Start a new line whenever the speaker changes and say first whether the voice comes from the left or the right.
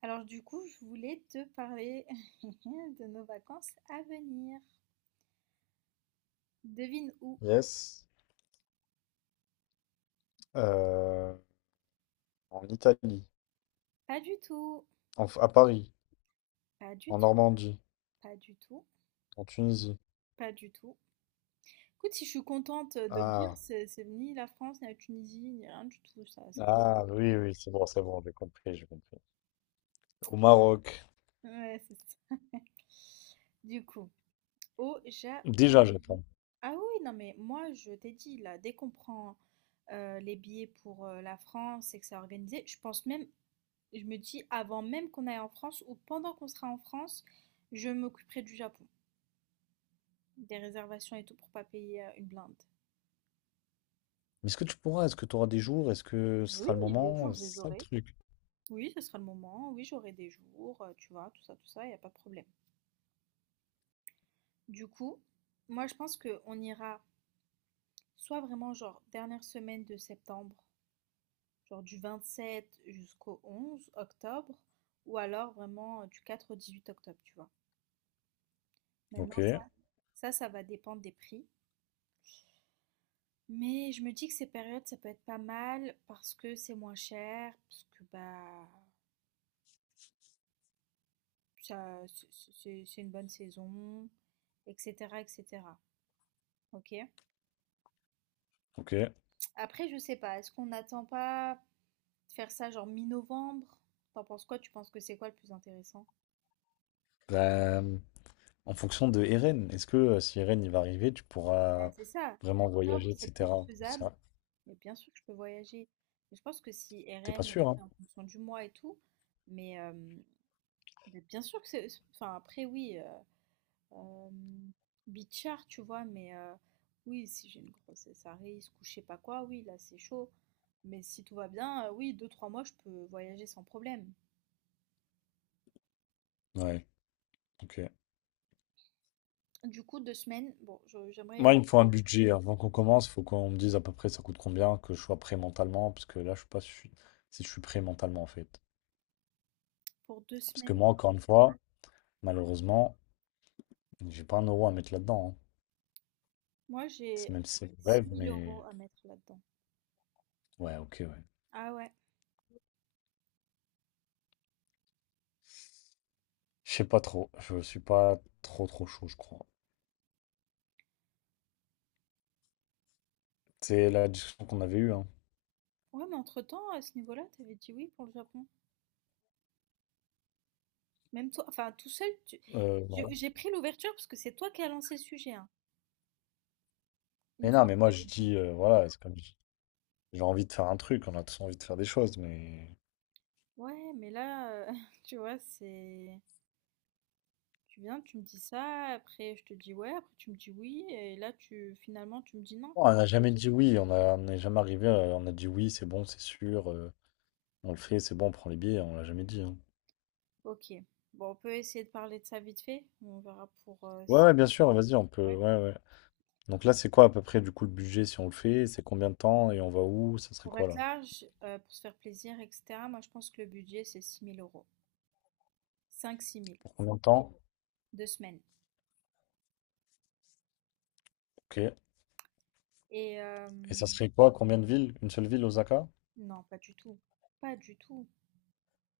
right: Alors du coup, je voulais te parler de nos vacances à venir. Devine où?
left: Yes. Euh, En Italie,
right: Pas du tout,
left: à Paris,
right: pas du
left: en
right: tout,
left: Normandie,
right: pas du tout,
left: en Tunisie.
right: pas du tout. Écoute, si je suis contente de le dire,
left: Ah,
right: c'est ni la France, ni la Tunisie, ni rien du tout, ça
left: ah
right: m'intéresse.
left: oui, oui, c'est bon, j'ai compris, j'ai compris. Au Maroc,
right: Ouais, c'est ça. Du coup, au
left: déjà
right: Japon.
left: Japon.
right: Ah oui, non mais moi, je t'ai dit, là, dès qu'on prend les billets pour la France et que c'est organisé, je pense même. Je me dis, avant même qu'on aille en France ou pendant qu'on sera en France, je m'occuperai du Japon, des réservations et tout pour pas payer une blinde.
left: Mais est-ce que tu pourras? Est-ce que tu auras des jours? Est-ce que ce
right: Oui,
left: sera le
right: les jours,
left: moment?
right: je les
left: C'est ça le
right: aurai.
left: truc.
right: Oui, ce sera le moment, oui, j'aurai des jours, tu vois, tout ça, il n'y a pas de problème. Du coup, moi je pense qu'on ira soit vraiment genre dernière semaine de septembre, genre du 27 jusqu'au 11 octobre, ou alors vraiment du 4 au 18 octobre, tu vois.
left: Ok,
right: Maintenant, ça va dépendre des prix. Mais je me dis que ces périodes, ça peut être pas mal parce que c'est moins cher, parce que bah ça c'est une bonne saison, etc. etc. Ok?
left: ok.
right: Après, je sais pas, est-ce qu'on n'attend pas de faire ça genre mi-novembre? T'en penses quoi? Tu penses que c'est quoi le plus intéressant?
left: Bah, en fonction de Eren, est-ce que si Eren il va arriver, tu
right: Ouais,
left: pourras
right: c'est ça,
left: vraiment
right: octobre
left: voyager,
right: c'est plus
left: etc.
right: faisable,
left: Ça,
right: mais bien sûr que je peux voyager. Mais je pense que si
left: T'es pas
right: RN,
left: sûr, hein?
right: après en fonction du mois et tout, mais euh, mais bien sûr que c'est. Enfin, après, oui. Euh, Bichard, tu vois, mais oui, si j'ai une grossesse à risque ou je sais pas quoi, oui, là c'est chaud. Mais si tout va bien, oui, deux, 3 mois, je peux voyager sans problème.
left: Ouais, ok.
right: Du coup, 2 semaines, bon, j'aimerais y
left: Moi,
right: aller
left: il me faut un budget. Avant qu'on commence, il faut qu'on me dise à peu près ça coûte combien, que je sois prêt mentalement, parce que là, je sais pas si je suis prêt mentalement, en fait.
right: pour deux
left: Parce que
right: semaines.
left: moi, encore une fois, malheureusement, j'ai pas un euro à mettre là-dedans, hein.
right: Moi,
left: C'est
right: j'ai
left: même si c'est le
right: six
left: rêve,
right: mille euros
left: mais
right: à mettre là-dedans.
left: ouais, ok, ouais.
right: Ah ouais.
left: Je sais pas trop. Je suis pas trop, trop chaud, je crois. C'est la discussion qu'on avait eue, hein.
right: Ouais, mais entre-temps, à ce niveau-là, t'avais dit oui pour le Japon. Même toi, enfin, tout seul, tu-
left: Euh, non.
right: j'ai pris l'ouverture parce que c'est toi qui as lancé le sujet, hein. Une
left: Mais non,
right: fois,
left: mais moi,
right: que avais
left: je
right: dit.
left: dis, voilà, c'est comme j'ai envie de faire un truc, on a tous envie de faire des choses, mais.
right: Ouais, mais là, tu vois, c'est... Tu viens, tu me dis ça, après je te dis ouais, après tu me dis oui, et là tu finalement tu me dis non.
left: On n'a jamais dit oui, on n'est jamais arrivé, on a dit oui, c'est bon, c'est sûr, on le fait, c'est bon, on prend les billets, on l'a jamais dit, hein.
right: Ok. Bon, on peut essayer de parler de ça vite fait. On verra pour
left: Ouais,
right: si-
left: ouais, bien sûr, vas-y, on peut.
right: ouais.
left: Ouais, ouais. Donc là, c'est quoi à peu près du coup le budget si on le fait? C'est combien de temps et on va où? Ça serait
right: Pour
left: quoi
right: être
left: là?
right: large, pour se faire plaisir, etc. Moi, je pense que le budget c'est six mille euros. Cinq six mille.
left: Pour combien de temps?
right: 2 semaines.
left: Ok. Et
right: Et
left: ça serait quoi? Combien de villes? Une seule ville, Osaka?
right: non, pas du tout. Pas du tout.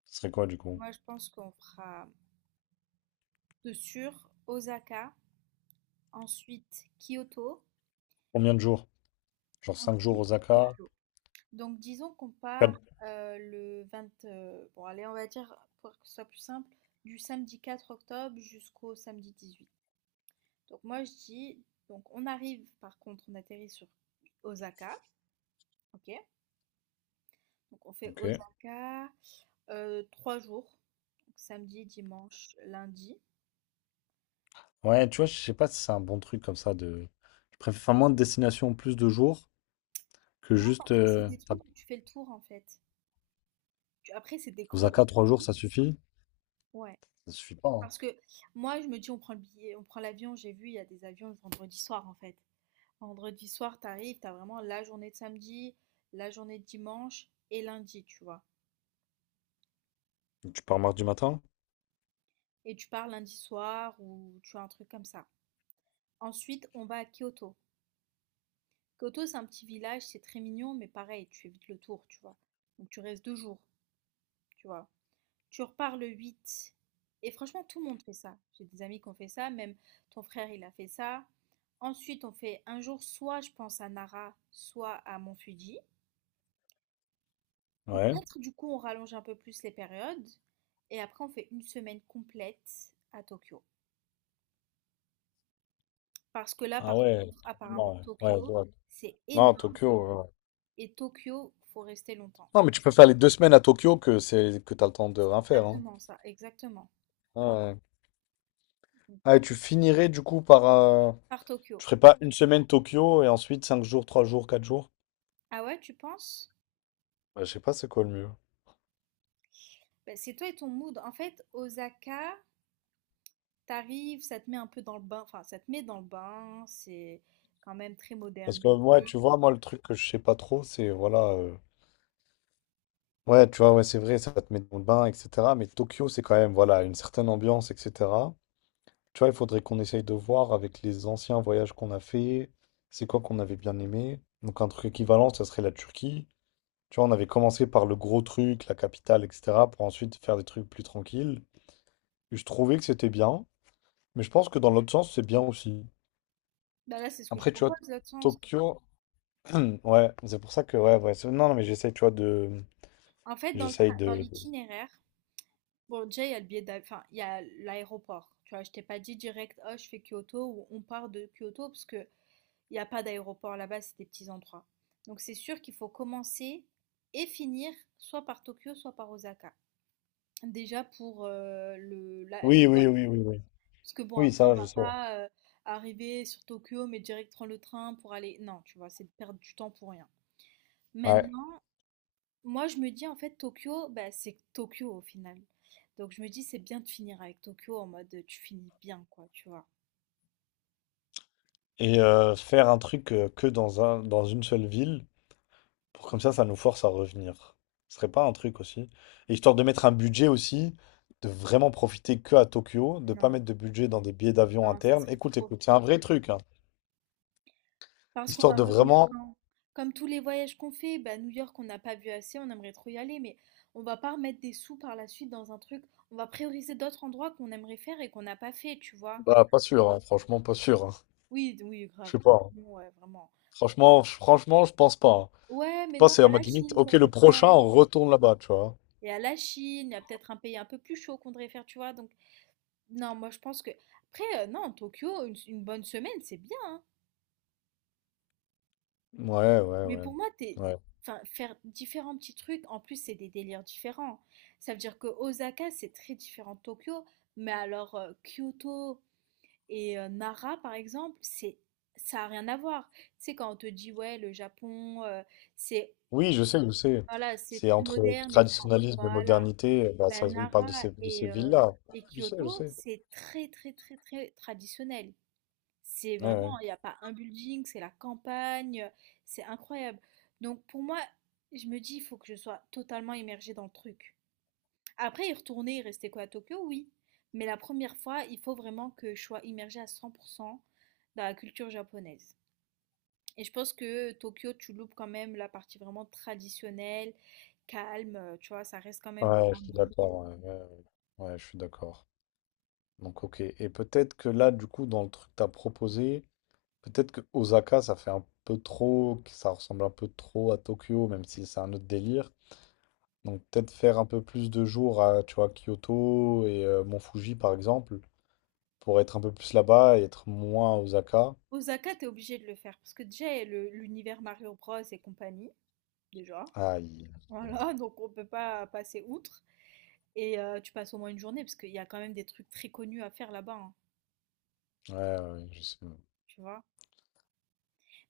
left: Ça serait quoi du coup?
right: Moi, je pense qu'on fera de sûr Osaka, ensuite Kyoto,
left: Combien de jours? Genre cinq jours
right: ensuite
left: Osaka?
right: Tokyo. Donc disons qu'on part
left: 4.
right: le 20, bon allez, on va dire pour que ce soit plus simple, du samedi 4 octobre jusqu'au samedi 18. Donc moi je dis, donc on arrive par contre, on atterrit sur Osaka, ok? Donc on fait
left: Ok.
right: Osaka 3 jours, donc samedi, dimanche, lundi.
left: Ouais, tu vois, je sais pas si c'est un bon truc comme ça de. Je préfère faire moins de destinations, plus de jours que
right: Non,
left: juste.
right: parce que c'est des trucs où tu fais le tour en fait. Tu- après c'est des grosses
left: Osaka, 3 jours,
right: journées.
left: ça suffit?
right: Ouais.
left: Ça suffit pas, hein.
right: Parce que moi je me dis on prend le billet, on prend l'avion, j'ai vu il y a des avions le vendredi soir en fait. Vendredi soir, t'arrives, t'as vraiment la journée de samedi, la journée de dimanche et lundi, tu vois.
left: Tu pars mardi matin?
right: Et tu pars lundi soir ou tu as un truc comme ça. Ensuite, on va à Kyoto. Kyoto, c'est un petit village, c'est très mignon, mais pareil, tu fais vite le tour, tu vois. Donc tu restes 2 jours, tu vois. Tu repars le 8. Et franchement, tout le monde fait ça. J'ai des amis qui ont fait ça, même ton frère, il a fait ça. Ensuite, on fait un jour soit, je pense, à Nara, soit à Mont Fuji. Ou
left: Ouais.
right: peut-être du coup on rallonge un peu plus les périodes et après on fait une semaine complète à Tokyo. Parce que là
left: Ah
right: par
left: ouais,
right: contre, apparemment
left: carrément, ouais. Ouais, je
right: Tokyo,
left: vois.
right: c'est
left: Non,
right: énorme
left: Tokyo.
right: et Tokyo, faut rester longtemps.
left: Non, mais tu peux faire les 2 semaines à Tokyo que c'est que t'as le temps de rien faire, hein.
right: Exactement ça, exactement.
left: Ah, ouais.
right: Donc
left: Ah, et tu finirais du coup par.
right: par Tokyo.
left: Tu ferais pas une semaine Tokyo et ensuite 5 jours, 3 jours, 4 jours?
right: Ah ouais, tu penses?
left: Ouais, je sais pas c'est quoi le mieux.
right: Ben, c'est toi et ton mood. En fait, Osaka, t'arrives, ça te met un peu dans le bain, enfin ça te met dans le bain, c'est quand même très
left: Parce
right: moderne.
left: que ouais, tu vois, moi le truc que je sais pas trop, c'est voilà. Ouais, tu vois, ouais, c'est vrai, ça va te met dans le bain, etc. Mais Tokyo, c'est quand même voilà une certaine ambiance, etc. Tu vois, il faudrait qu'on essaye de voir avec les anciens voyages qu'on a fait, c'est quoi qu'on avait bien aimé. Donc un truc équivalent, ça serait la Turquie. Tu vois, on avait commencé par le gros truc, la capitale, etc., pour ensuite faire des trucs plus tranquilles. Et je trouvais que c'était bien, mais je pense que dans l'autre sens, c'est bien aussi.
right: Ben là, c'est ce que je
left: Après, tu
right: propose,
left: vois,
right: l'autre sens.
left: Tokyo, ouais, c'est pour ça que, ouais, ouais, non, non, mais j'essaye, tu vois, de,
right: En fait,
left: j'essaye
right: dans
left: de,
right: l'itinéraire. Bon, déjà, il y a le billet d'av- enfin, il y a l'aéroport. Tu vois, je t'ai pas dit direct, oh, je fais Kyoto ou on part de Kyoto parce que il n'y a pas d'aéroport là-bas, c'est des petits endroits. Donc, c'est sûr qu'il faut commencer et finir soit par Tokyo, soit par Osaka. Déjà pour
left: oui, oui, oui, oui, oui,
right: Parce que bon,
left: oui,
right: après, on
left: ça, je
right: va
left: sais, ouais.
right: pas arriver sur Tokyo, mais direct prendre le train pour aller. Non, tu vois, c'est de perdre du temps pour rien.
left: Ouais.
right: Moi, je me dis en fait Tokyo, bah, c'est Tokyo au final. Donc je me dis c'est bien de finir avec Tokyo en mode tu finis bien quoi, tu vois.
left: Et faire un truc que dans un, dans une seule ville. Pour comme ça nous force à revenir. Ce serait pas un truc aussi. Et histoire de mettre un budget aussi, de vraiment profiter que à Tokyo, de pas
right: Non,
left: mettre de budget dans des billets d'avion
right: non, ça
left: internes.
right: serait
left: Écoute,
right: trop
left: écoute, c'est un vrai
right: frustrant.
left: truc, hein.
right: Parce qu'on
left: Histoire
right: va
left: de
right: revenir
left: vraiment.
right: quand? Comme tous les voyages qu'on fait, bah, New York on n'a pas vu assez, on aimerait trop y aller, mais on va pas remettre des sous par la suite dans un truc. On va prioriser d'autres endroits qu'on aimerait faire et qu'on n'a pas fait, tu vois.
left: Bah, pas sûr, hein. Franchement, pas sûr, hein.
right: Oui, oui,
left: Je
right: grave.
left: sais pas,
right: Grave,
left: hein.
right: non, ouais, vraiment.
left: Franchement, franchement, je pense pas, hein.
right: Ouais,
left: Je
right: mais non,
left: pense que c'est
right: il y
left: en
right: a la
left: mode limite,
right: Chine
left: ok,
right: qu'on
left: le
right: veut
left: prochain,
right: faire.
left: on retourne là-bas, tu vois.
right: Il y a la Chine, il y a peut-être un pays un peu plus chaud qu'on devrait faire, tu vois. Donc non, moi je pense que. Après, non, Tokyo, une bonne semaine, c'est bien.
left: Ouais, ouais,
right: Mais
left: ouais.
right: pour moi, t'es...
left: Ouais.
right: Enfin, faire différents petits trucs, en plus, c'est des délires différents. Ça veut dire que Osaka, c'est très différent de Tokyo. Mais alors, Kyoto et Nara, par exemple, c'est ça n'a rien à voir. Tu sais, quand on te dit, ouais, le Japon, c'est
left: Oui, je sais, je sais.
right: voilà, c'est
left: C'est
right: très
left: entre
right: moderne. Et...
left: traditionnalisme et
right: Voilà.
left: modernité. Bah, ça,
right: Ben,
left: il parle de
right: Nara
left: ces, de ces villes-là.
right: et
left: Je sais, je
right: Kyoto,
left: sais.
right: c'est très, très, très, très traditionnel. C'est
left: Ouais, ouais.
right: vraiment, il n'y a pas un building, c'est la campagne, c'est incroyable. Donc pour moi, je me dis, il faut que je sois totalement immergée dans le truc. Après, y retourner et rester quoi à Tokyo, oui. Mais la première fois, il faut vraiment que je sois immergée à 100% dans la culture japonaise. Et je pense que Tokyo, tu loupes quand même la partie vraiment traditionnelle, calme, tu vois, ça reste quand même une
left: Ouais, je
right: grande
left: suis
right: ville.
left: d'accord. Ouais, ouais, ouais. Ouais, je suis d'accord. Donc, ok. Et peut-être que là, du coup, dans le truc que tu proposé, peut-être que Osaka, ça fait un peu trop, que ça ressemble un peu trop à Tokyo, même si c'est un autre délire. Donc, peut-être faire un peu plus de jours à, tu vois, Kyoto et Mont Fuji, par exemple, pour être un peu plus là-bas et être moins à Osaka.
right: Osaka, t'es obligé de le faire parce que déjà, il y a l'univers Mario Bros et compagnie, déjà.
left: Aïe. Aïe, aïe.
right: Voilà, donc on peut pas passer outre. Et tu passes au moins une journée, parce qu'il y a quand même des trucs très connus à faire là-bas, hein,
left: Ouais, ouais, ouais, je sais.
right: tu vois.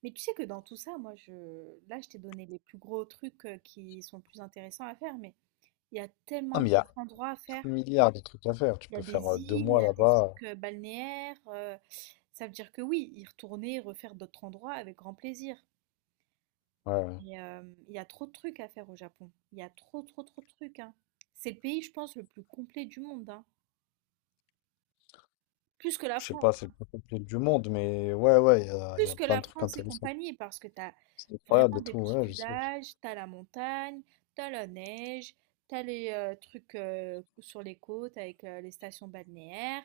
right: Mais tu sais que dans tout ça, moi, je... Là, je t'ai donné les plus gros trucs qui sont plus intéressants à faire, mais il y a
left: Ah,
right: tellement
left: mais il y a
right: d'autres endroits à faire.
left: un milliard de trucs à faire. Tu
right: Il y a
left: peux faire
right: des
left: deux
right: îles, il y
left: mois
right: a des
left: là-bas.
right: trucs balnéaires. Ça veut dire que oui, y retourner, refaire d'autres endroits avec grand plaisir.
left: Ouais, ouais.
right: Mais il y a trop de trucs à faire au Japon. Il y a trop, trop, trop de trucs, hein. C'est le pays, je pense, le plus complet du monde, hein. Plus que la
left: Je sais pas,
right: France.
left: c'est le plus compliqué du monde, mais ouais, ouais, il y
right: Plus
left: a
right: que
left: plein
right: la
left: de trucs
right: France et
left: intéressants.
right: compagnie, parce que tu as
left: C'est incroyable
right: vraiment
left: et
right: des
left: tout,
right: petits
left: ouais, je sais.
right: villages, tu as la montagne, tu as la neige, tu as les trucs sur les côtes avec les stations balnéaires,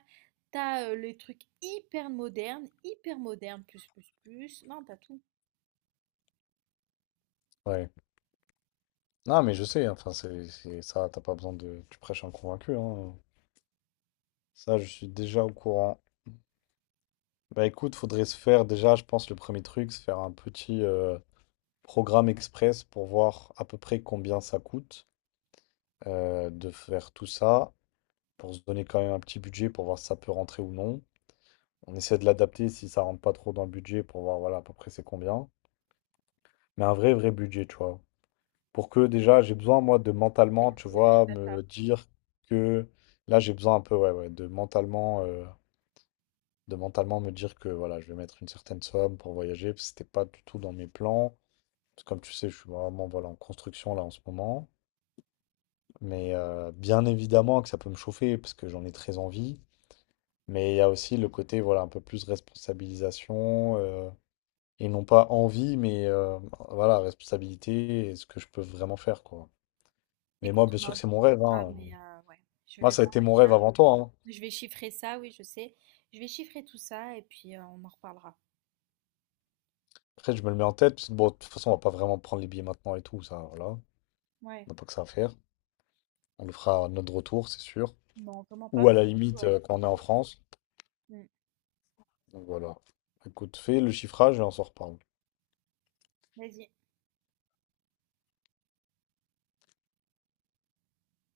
right: tu as les trucs hyper modernes, plus, plus, plus. Non, tu as tout.
left: Ouais. Non, mais je sais, enfin, c'est ça, t'as pas besoin de. Tu prêches un convaincu, hein. Ça, je suis déjà au courant. Bah écoute, faudrait se faire déjà, je pense, le premier truc, se faire un petit programme express pour voir à peu près combien ça coûte, de faire tout ça, pour se donner quand même un petit budget pour voir si ça peut rentrer ou non. On essaie de l'adapter si ça rentre pas trop dans le budget pour voir, voilà, à peu près c'est combien. Mais un vrai, vrai budget, tu vois. Pour que déjà j'ai besoin moi de mentalement, tu
right: C'est vrai,
left: vois,
right: t'as ça.
left: me dire que là j'ai besoin un peu ouais, ouais, de mentalement, de mentalement me dire que voilà, je vais mettre une certaine somme pour voyager parce que c'était pas du tout dans mes plans. Parce que comme tu sais, je suis vraiment voilà en construction là en ce moment, mais bien évidemment que ça peut me chauffer parce que j'en ai très envie, mais il y a aussi le côté voilà un peu plus responsabilisation, et non pas envie mais, voilà, responsabilité et ce que je peux vraiment faire quoi. Mais moi,
right: Écoute,
left: bien
right: on
left: sûr
right: en
left: que c'est mon rêve,
right: discutera,
left: hein.
right: mais ouais, je
left: Moi,
right: vais
left: ça a
right: voir
left: été mon
right: déjà.
left: rêve avant toi, hein.
right: Je vais chiffrer ça, oui, je sais. Je vais chiffrer tout ça et puis on en reparlera.
left: Après, je me le mets en tête, parce que bon, de toute façon, on va pas vraiment prendre les billets maintenant et tout, ça, voilà. On
right: Ouais,
left: n'a pas que ça à faire. On le fera à notre retour, c'est sûr.
right: non, vraiment
left: Ou
right: pas.
left: à la limite,
right: Ouais.
left: quand on est en France.
right: Mm.
left: Donc voilà. Écoute, fais le chiffrage et on s'en reparle.
right: Vas-y.